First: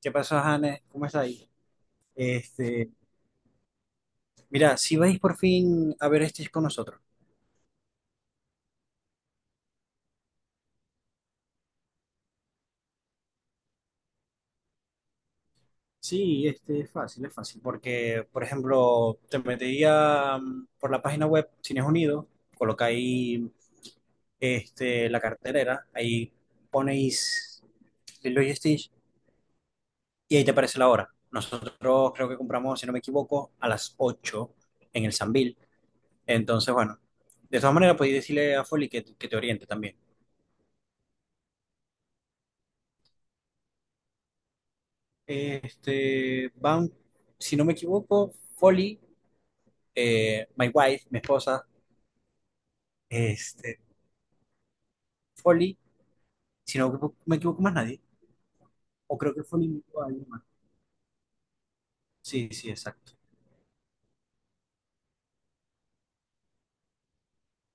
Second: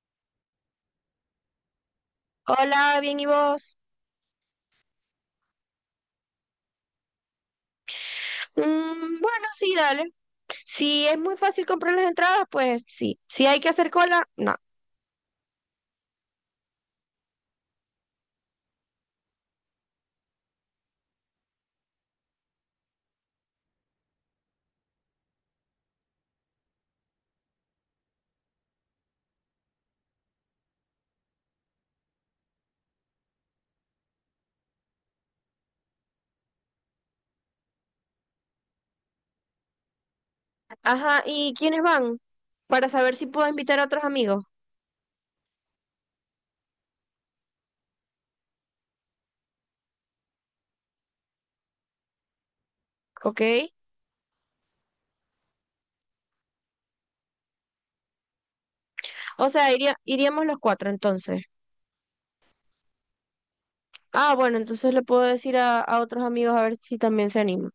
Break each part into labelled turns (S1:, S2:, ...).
S1: ¿Qué pasó, Hannes? ¿Cómo está ahí? Este,
S2: Hola, bien, ¿y vos?
S1: Mira, si vais por fin a ver este con nosotros.
S2: Mm, bueno, sí, dale. Si es muy fácil comprar las entradas, pues sí. Si hay que hacer cola, no.
S1: Sí, este es fácil, es fácil, porque, por ejemplo, te metería por la página web Cines Unidos, colocáis, la cartelera, ahí ponéis Lilo y Stitch, y ahí te aparece la hora. Nosotros creo que compramos, si no me equivoco, a las 8 en el Sambil. Entonces, bueno, de todas maneras podéis decirle a Folly que te oriente también.
S2: Ajá, ¿y quiénes van? Para saber si puedo invitar a otros amigos,
S1: Van, si no me equivoco, Folly, my wife, mi esposa,
S2: ¿ok?
S1: este, Folly, si no me equivoco más nadie, o creo que
S2: O
S1: Folly
S2: sea,
S1: me equivoco a alguien más.
S2: iríamos los cuatro entonces.
S1: Sí, sí, exacto.
S2: Ah, bueno, entonces le puedo decir a otros amigos a ver si también se animan.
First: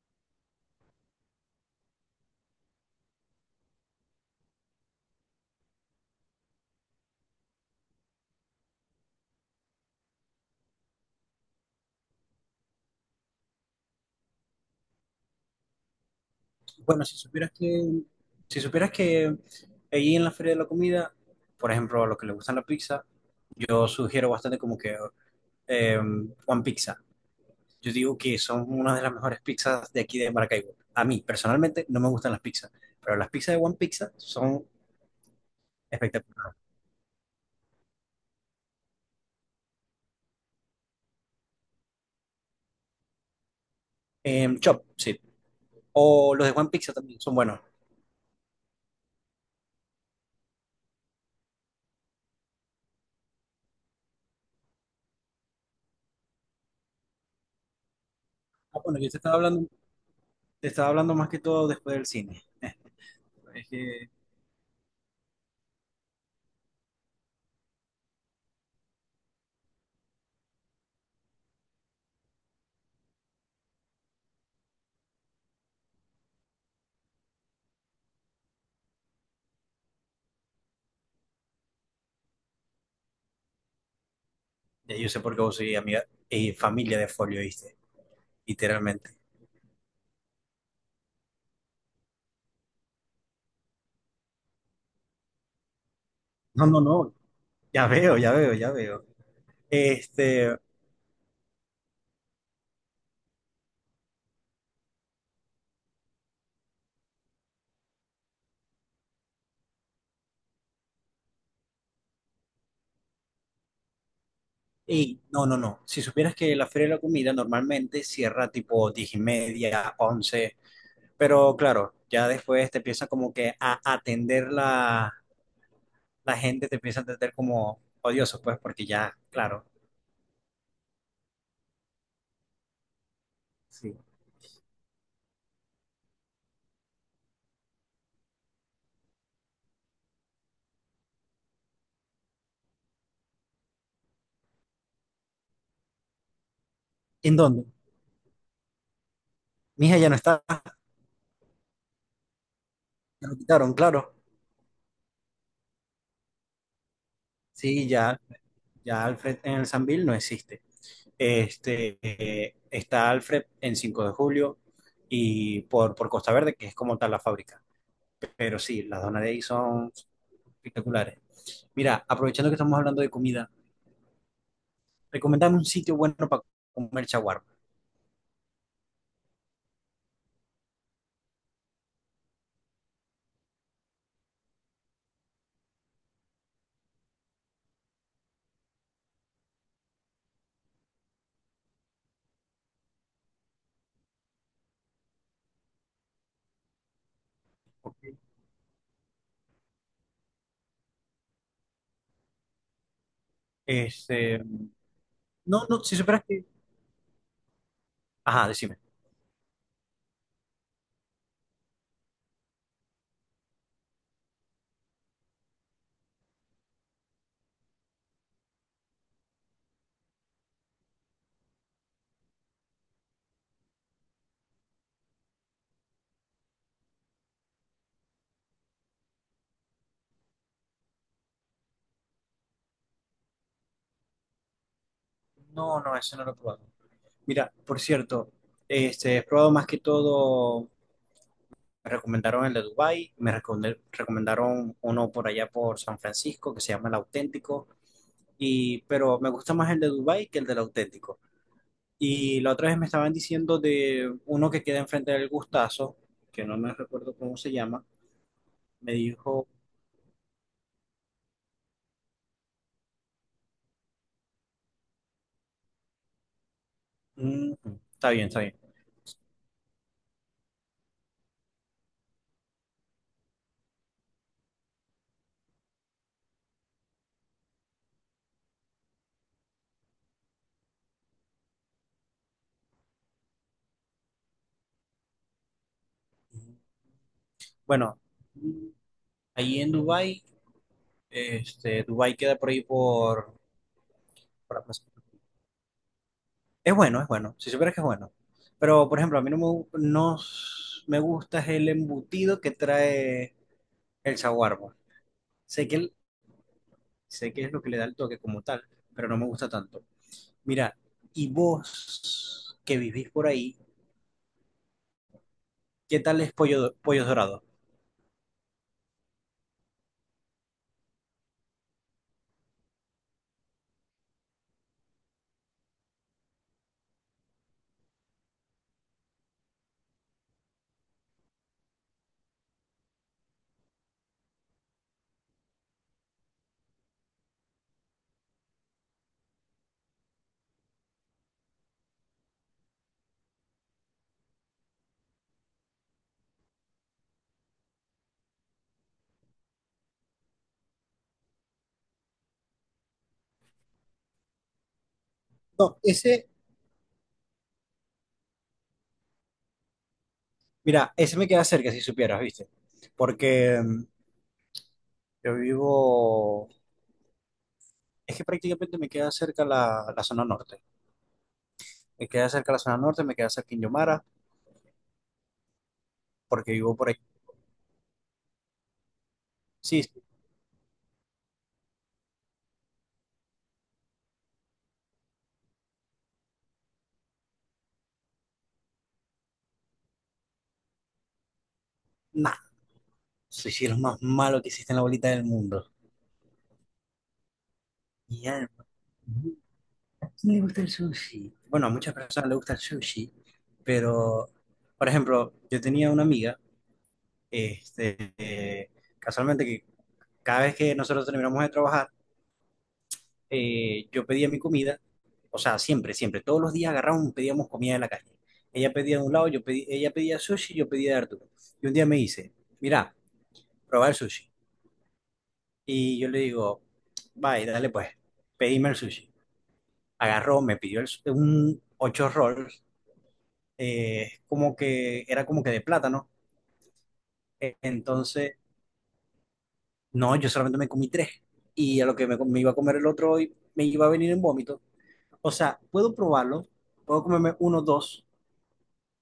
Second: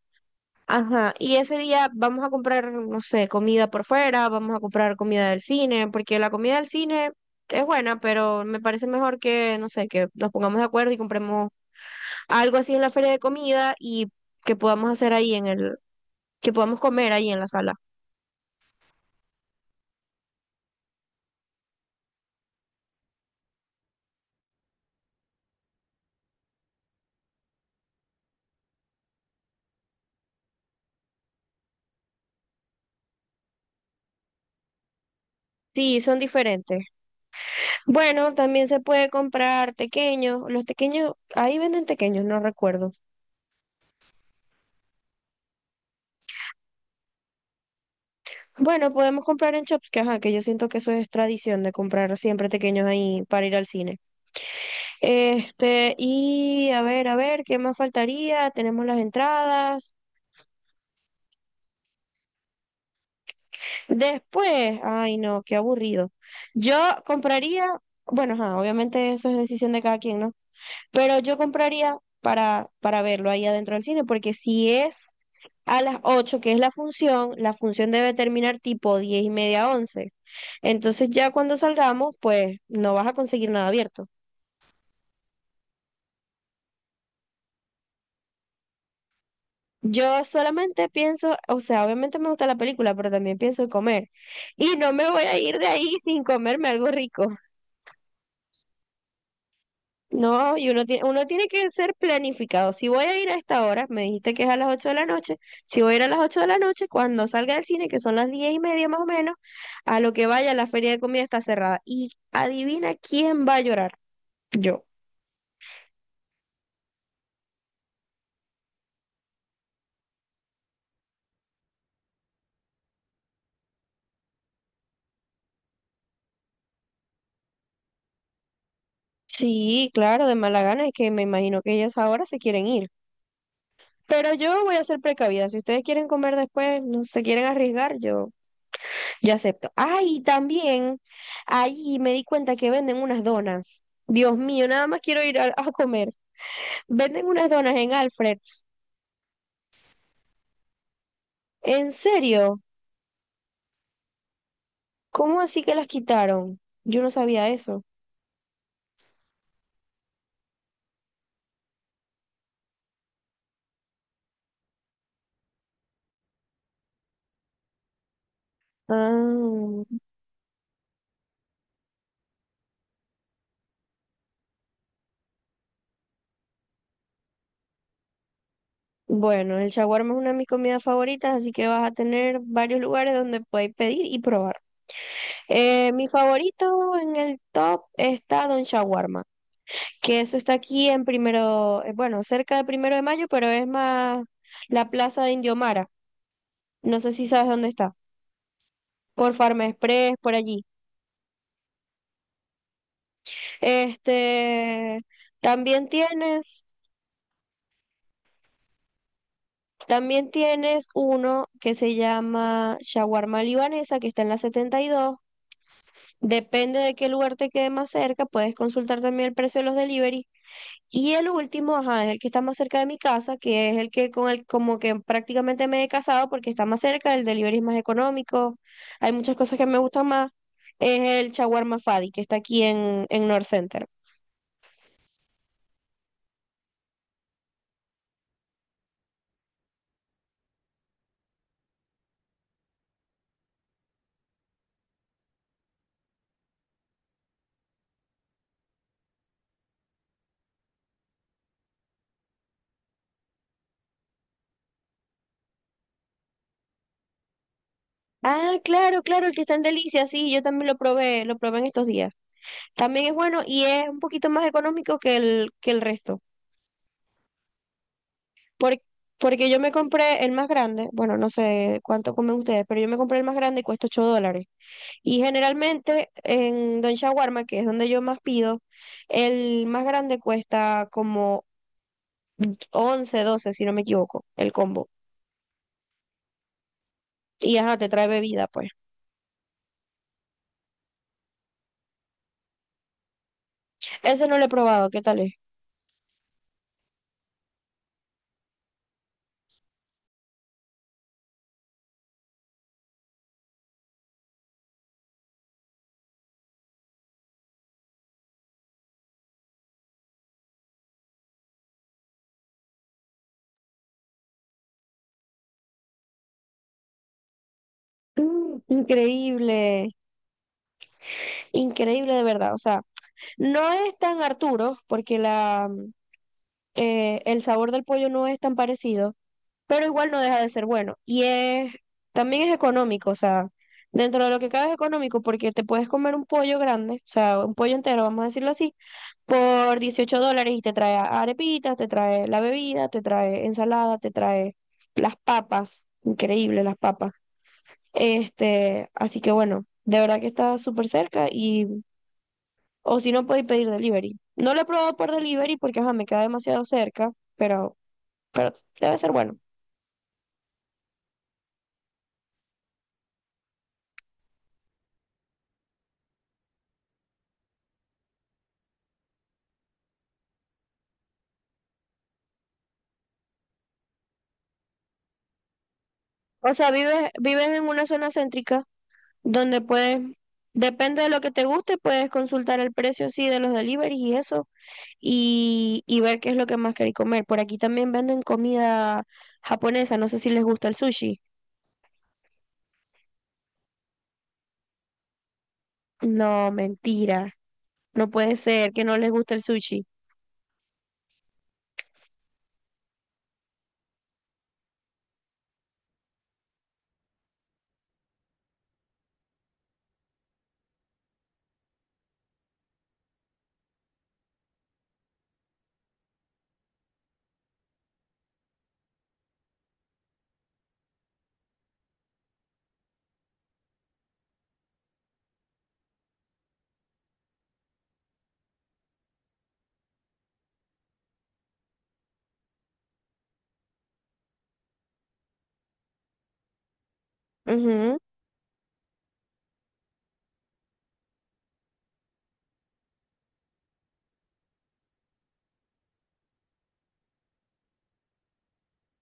S2: Ajá, y ese día vamos a comprar, no sé, comida por fuera, vamos a comprar comida del cine, porque la comida del cine es buena, pero me parece mejor que, no sé, que nos pongamos de acuerdo y compremos algo así en la feria de comida y que podamos hacer ahí en el, que podamos
S1: Bueno,
S2: comer ahí en la sala.
S1: si supieras que ahí en la feria de la comida, por ejemplo, a los que les gustan la pizza, yo sugiero bastante como que eh, One Pizza. Yo digo que son una de las mejores pizzas de aquí de Maracaibo. A mí, personalmente, no me gustan las pizzas, pero las pizzas de One Pizza son
S2: Sí, son
S1: espectaculares.
S2: diferentes. Bueno, también se puede comprar tequeños, los tequeños, ahí venden tequeños, no recuerdo.
S1: Chop, sí. O los de One Pizza también son buenos.
S2: Bueno, podemos comprar en shops, que ajá, que yo siento que eso es tradición de comprar siempre tequeños ahí para ir al cine. Este, y a ver, ¿qué más faltaría?
S1: Ah,
S2: Tenemos las
S1: bueno, yo
S2: entradas.
S1: te estaba hablando más que todo después del cine. Es que
S2: Después, ay no, qué aburrido. Yo compraría, bueno, ajá, obviamente eso es decisión de cada quien, ¿no? Pero yo compraría para verlo ahí adentro del cine, porque si es a las 8 que es la función debe terminar tipo 10 y media, once. Entonces ya cuando salgamos, pues no vas a conseguir nada abierto.
S1: ya yo sé por qué vos sois amiga y familia de Folio, ¿viste? Literalmente.
S2: Yo solamente pienso, o sea, obviamente me gusta la película, pero también pienso en comer. Y no me voy a ir de ahí sin
S1: No,
S2: comerme
S1: no,
S2: algo
S1: no.
S2: rico.
S1: Ya veo, ya veo, ya veo.
S2: No,
S1: Este,
S2: y uno tiene que ser planificado. Si voy a ir a esta hora, me dijiste que es a las 8 de la noche, si voy a ir a las 8 de la noche, cuando salga del cine, que son las 10 y media más o menos, a lo que vaya, la feria de comida está cerrada. Y adivina quién va a llorar. Yo.
S1: no, no, no. Si supieras que la Feria de la Comida normalmente cierra tipo 10:30, 11, pero claro, ya después te empiezan como que a atender la, la gente, te empieza a atender como odioso, pues, porque ya, claro.
S2: Sí, claro, de mala gana, es que me imagino que ellas ahora se quieren ir.
S1: Sí.
S2: Pero yo voy a ser precavida. Si ustedes quieren comer después, no se quieren arriesgar, yo acepto. Ay, también ahí me di cuenta que venden unas donas. Dios mío, nada más quiero ir a comer. Venden
S1: ¿En
S2: unas
S1: dónde?
S2: donas en Alfred's.
S1: Mija ya no está,
S2: ¿En serio?
S1: ya lo quitaron, claro.
S2: ¿Cómo así que las quitaron? Yo no sabía eso.
S1: Sí, ya, ya Alfred en el Sambil no existe. Está Alfred en 5 de Julio y por Costa Verde, que es como tal la fábrica. Pero sí, las donas de ahí son
S2: Ah,
S1: espectaculares. Mira, aprovechando que estamos hablando de comida, recomendame un sitio bueno para comer chaguarma.
S2: bueno, el shawarma es una de mis comidas favoritas, así que vas a tener varios lugares donde podéis pedir y probar. Mi favorito en el top está Don Shawarma, que eso está aquí en primero, bueno, cerca de primero de mayo, pero es más la plaza de Indiomara. No sé si sabes dónde está.
S1: ¿Ok?
S2: Por Farm Express, por allí.
S1: Este,
S2: Este,
S1: no, no,
S2: también
S1: si supieras que...
S2: tienes,
S1: Ajá, decime.
S2: también tienes uno que se llama Shawarma Libanesa, que está en la 72. Depende de qué lugar te quede más cerca, puedes consultar también el precio de los delivery. Y el último, ajá, es el que está más cerca de mi casa, que es el que con el como que prácticamente me he casado porque está más cerca, el delivery es más económico, hay muchas cosas que me gustan más, es el Shawarma Fadi, que está aquí en North Center.
S1: No, no, eso no lo he probado. Mira, por cierto, he probado más que todo. Me recomendaron el de Dubái, recomendaron uno por allá por San Francisco que se llama El Auténtico, y, pero me gusta más el de Dubái que el del Auténtico. Y la otra vez me estaban diciendo de uno que queda enfrente del Gustazo, que no me recuerdo cómo se llama,
S2: Ah,
S1: me
S2: claro, claro, el que
S1: dijo:
S2: está en Delicia, sí, yo también lo probé en estos días. También es bueno y es un poquito más económico que el resto.
S1: "Mm, está bien, está bien.
S2: Por- porque yo me compré el más grande, bueno, no sé cuánto comen ustedes, pero yo me compré el más grande y cuesta 8 dólares. Y generalmente en Don Shawarma, que es donde yo más pido, el más grande cuesta como 11 12 si no me equivoco, el combo. Y ajá, te
S1: Bueno,
S2: trae bebida,
S1: mm,
S2: pues.
S1: ahí en Dubái, Dubái queda por ahí
S2: Ese no lo he
S1: por la plaza.
S2: probado, ¿qué tal es?
S1: Es bueno, es bueno. Si supieras que es bueno. Pero, por ejemplo, a mí no me, gu- no s- me gusta es el embutido que trae el saguarbo. Sé que, el- Sé que es lo que le da el toque como tal, pero no me gusta tanto. Mira, y vos que vivís por ahí, ¿qué tal es pollo, pollos dorados?
S2: Mm, increíble, increíble de verdad. O sea, no es tan Arturo, porque la, el sabor del pollo no es tan parecido, pero igual no deja de ser bueno. Y es, también es económico, o sea, dentro de lo que cabe es económico porque te puedes comer un pollo grande, o sea, un pollo entero, vamos a decirlo así, por 18 dólares y te trae arepitas, te trae la bebida, te trae ensalada, te trae las papas, increíble las papas. Así que bueno, de verdad que está súper cerca y, o si no, podéis pedir delivery. No lo he probado por delivery
S1: No,
S2: porque, ajá, me queda
S1: ese,
S2: demasiado cerca, pero pero debe ser bueno.
S1: mira, ese me queda cerca si supieras, ¿viste? Porque yo vivo, es que prácticamente me queda cerca la zona norte. Me queda cerca la zona norte, me queda cerca Quindío Mara,
S2: O
S1: porque
S2: sea,
S1: vivo por ahí.
S2: vives, vives en una zona céntrica donde
S1: Sí,
S2: puedes,
S1: sí.
S2: depende de lo que te guste, puedes consultar el precio sí de los deliveries y eso, y ver qué es lo que más queréis comer. Por aquí también venden comida japonesa, no sé si les gusta el sushi.
S1: Nah, sushi es lo más malo que existe en la bolita del mundo.
S2: No, mentira. No
S1: Y
S2: puede
S1: a
S2: ser que no les guste el sushi.
S1: mí me gusta el sushi. Bueno, a muchas personas le gusta el sushi, pero, por ejemplo, yo tenía una amiga, este, eh, casualmente que cada vez que nosotros terminamos de trabajar, yo pedía mi comida, o sea, siempre, siempre, todos los días agarrábamos y pedíamos comida de la calle. Ella pedía de un lado, yo pedí, ella pedía sushi, yo pedía de Arturo. Y un día me dice, mira, probar el sushi. Y yo le digo, vaya, dale pues, pedime el sushi. Agarró, un 8 rolls, como que era como que de plátano.
S2: Ujú,
S1: Entonces, no, yo solamente me comí tres. Y a lo que me iba a comer el otro hoy, me iba a venir en vómito. O sea, puedo probarlo, puedo comerme uno, dos,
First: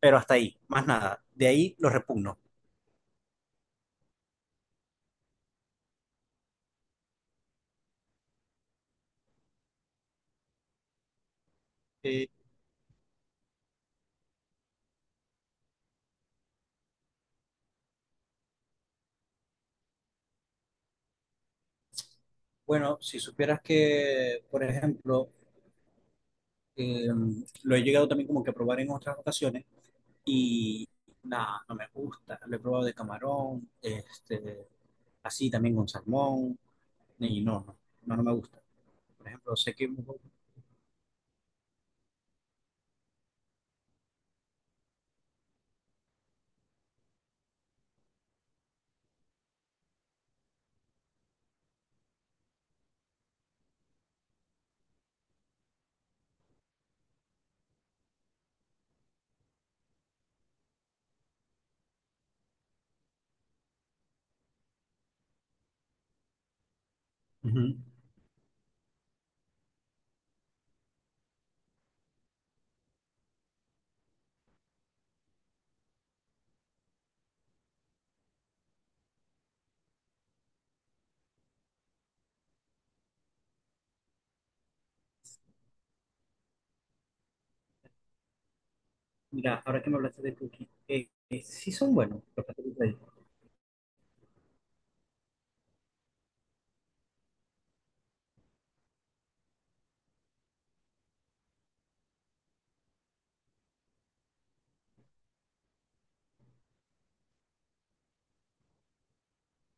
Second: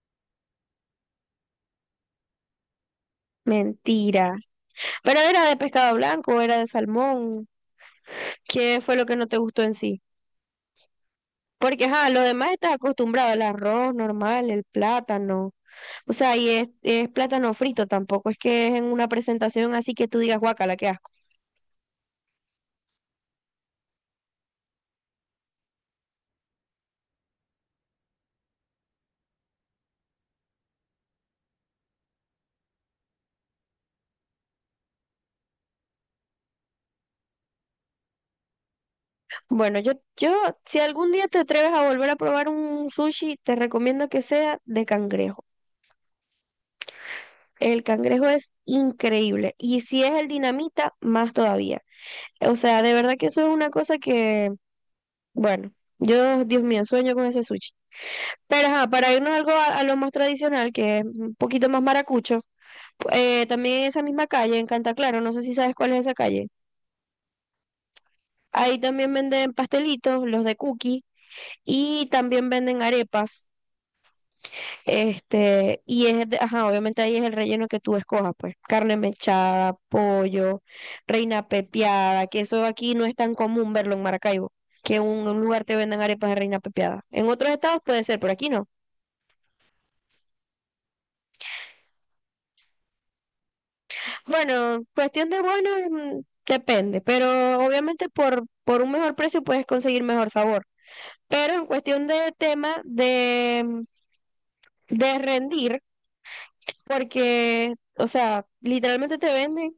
S1: pero hasta ahí, más nada. De ahí lo repugno.
S2: mentira. Pero era de pescado blanco, era de salmón. ¿Qué fue lo que no te gustó en sí? Porque, ajá, lo
S1: Eh,
S2: demás estás acostumbrado, el arroz normal, el plátano. O sea, y es plátano frito tampoco, es que es en una presentación así que tú digas, guacala, qué asco.
S1: bueno, si supieras que, por ejemplo, eh, lo he llegado también como que a probar en otras ocasiones. Y nada, no me gusta. Lo he probado de camarón, así también con salmón. Y no, no, no, no me gusta. Por ejemplo, sé
S2: Bueno,
S1: que...
S2: yo, si algún día te atreves a volver a probar un sushi, te recomiendo que sea de cangrejo. El cangrejo es increíble. Y si es el dinamita, más todavía. O sea, de verdad que eso es una cosa que, bueno, yo, Dios mío, sueño con ese sushi. Pero ajá, para irnos algo a lo más tradicional, que es un poquito más maracucho, también en esa misma calle, en Cantaclaro, no sé si sabes cuál es esa calle.
S1: Ujú.
S2: Ahí también venden pastelitos, los de cookie, y también venden arepas. Y es, ajá, obviamente ahí es el relleno que tú escojas, pues. Carne mechada, pollo, reina pepiada, que eso aquí no es tan común verlo en Maracaibo, que un lugar te vendan arepas de reina pepiada. En otros estados puede ser, por aquí no.
S1: Mira, ahora que me hablaste de cookies, sí son buenos los pasteles de ahí.
S2: Bueno, cuestión de bueno, mm, depende, pero obviamente por un mejor precio puedes conseguir mejor sabor, pero en cuestión de tema de rendir, porque, o sea, literalmente te venden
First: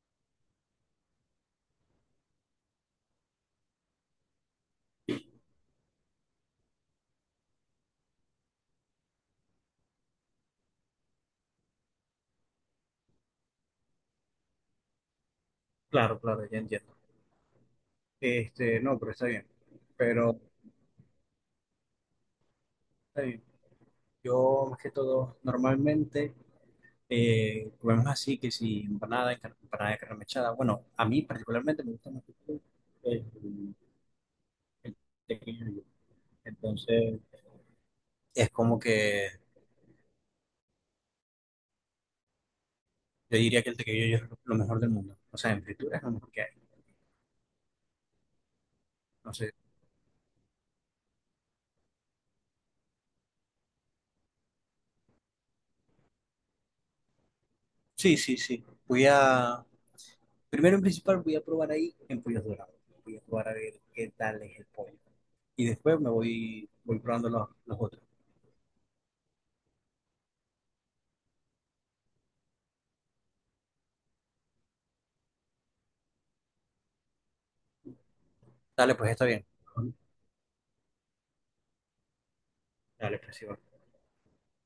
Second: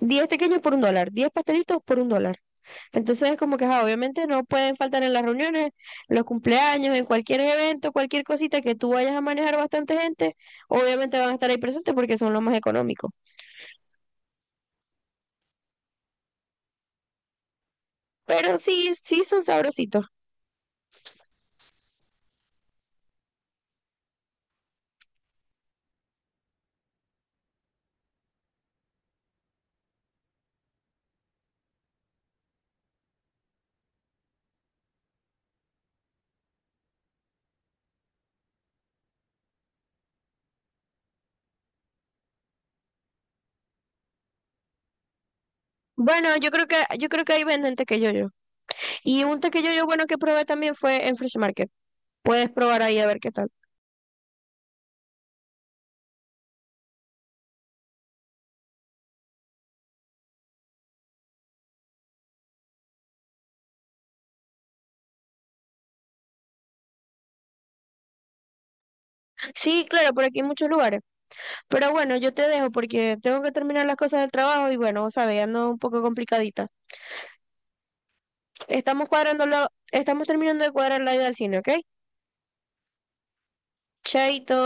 S2: 10 pequeños por un dólar, 10 pastelitos por un dólar. Entonces es como que, ajá, obviamente no pueden faltar en las reuniones, en los cumpleaños, en cualquier evento, cualquier cosita que tú vayas a manejar bastante gente, obviamente van a estar ahí presentes porque son los más económicos.
S1: Claro, claro, ya entiendo.
S2: Pero sí,
S1: No, pero
S2: sí
S1: está
S2: son
S1: bien.
S2: sabrositos.
S1: Pero está bien. Yo, más que todo, normalmente comemos así, que si empanada, empanada de carne mechada. Bueno, a mí particularmente me gusta más el, el tequillo. Entonces, es como que yo diría que el tequillo es lo mejor del mundo. O sea, en fritura es lo mejor
S2: Bueno,
S1: que hay.
S2: yo creo que ahí venden tequeyoyo. Y
S1: No
S2: un
S1: sé.
S2: tequeyoyo bueno que probé también fue en Fresh Market. Puedes probar ahí a ver qué tal.
S1: Sí, sí, sí. Voy a, primero en principal voy a probar ahí en pollos dorados. Voy a probar a ver qué tal es el pollo. Y después me voy, voy probando los otros.
S2: Sí, claro, por aquí hay muchos lugares. Pero bueno, yo te dejo porque tengo que terminar las cosas del trabajo y bueno, sabes, ando un poco complicadita.
S1: Dale,
S2: Estamos
S1: pues está bien.
S2: estamos terminando de cuadrar la ida al cine, ¿ok?
S1: Dale, pues sí, va.
S2: Chaito.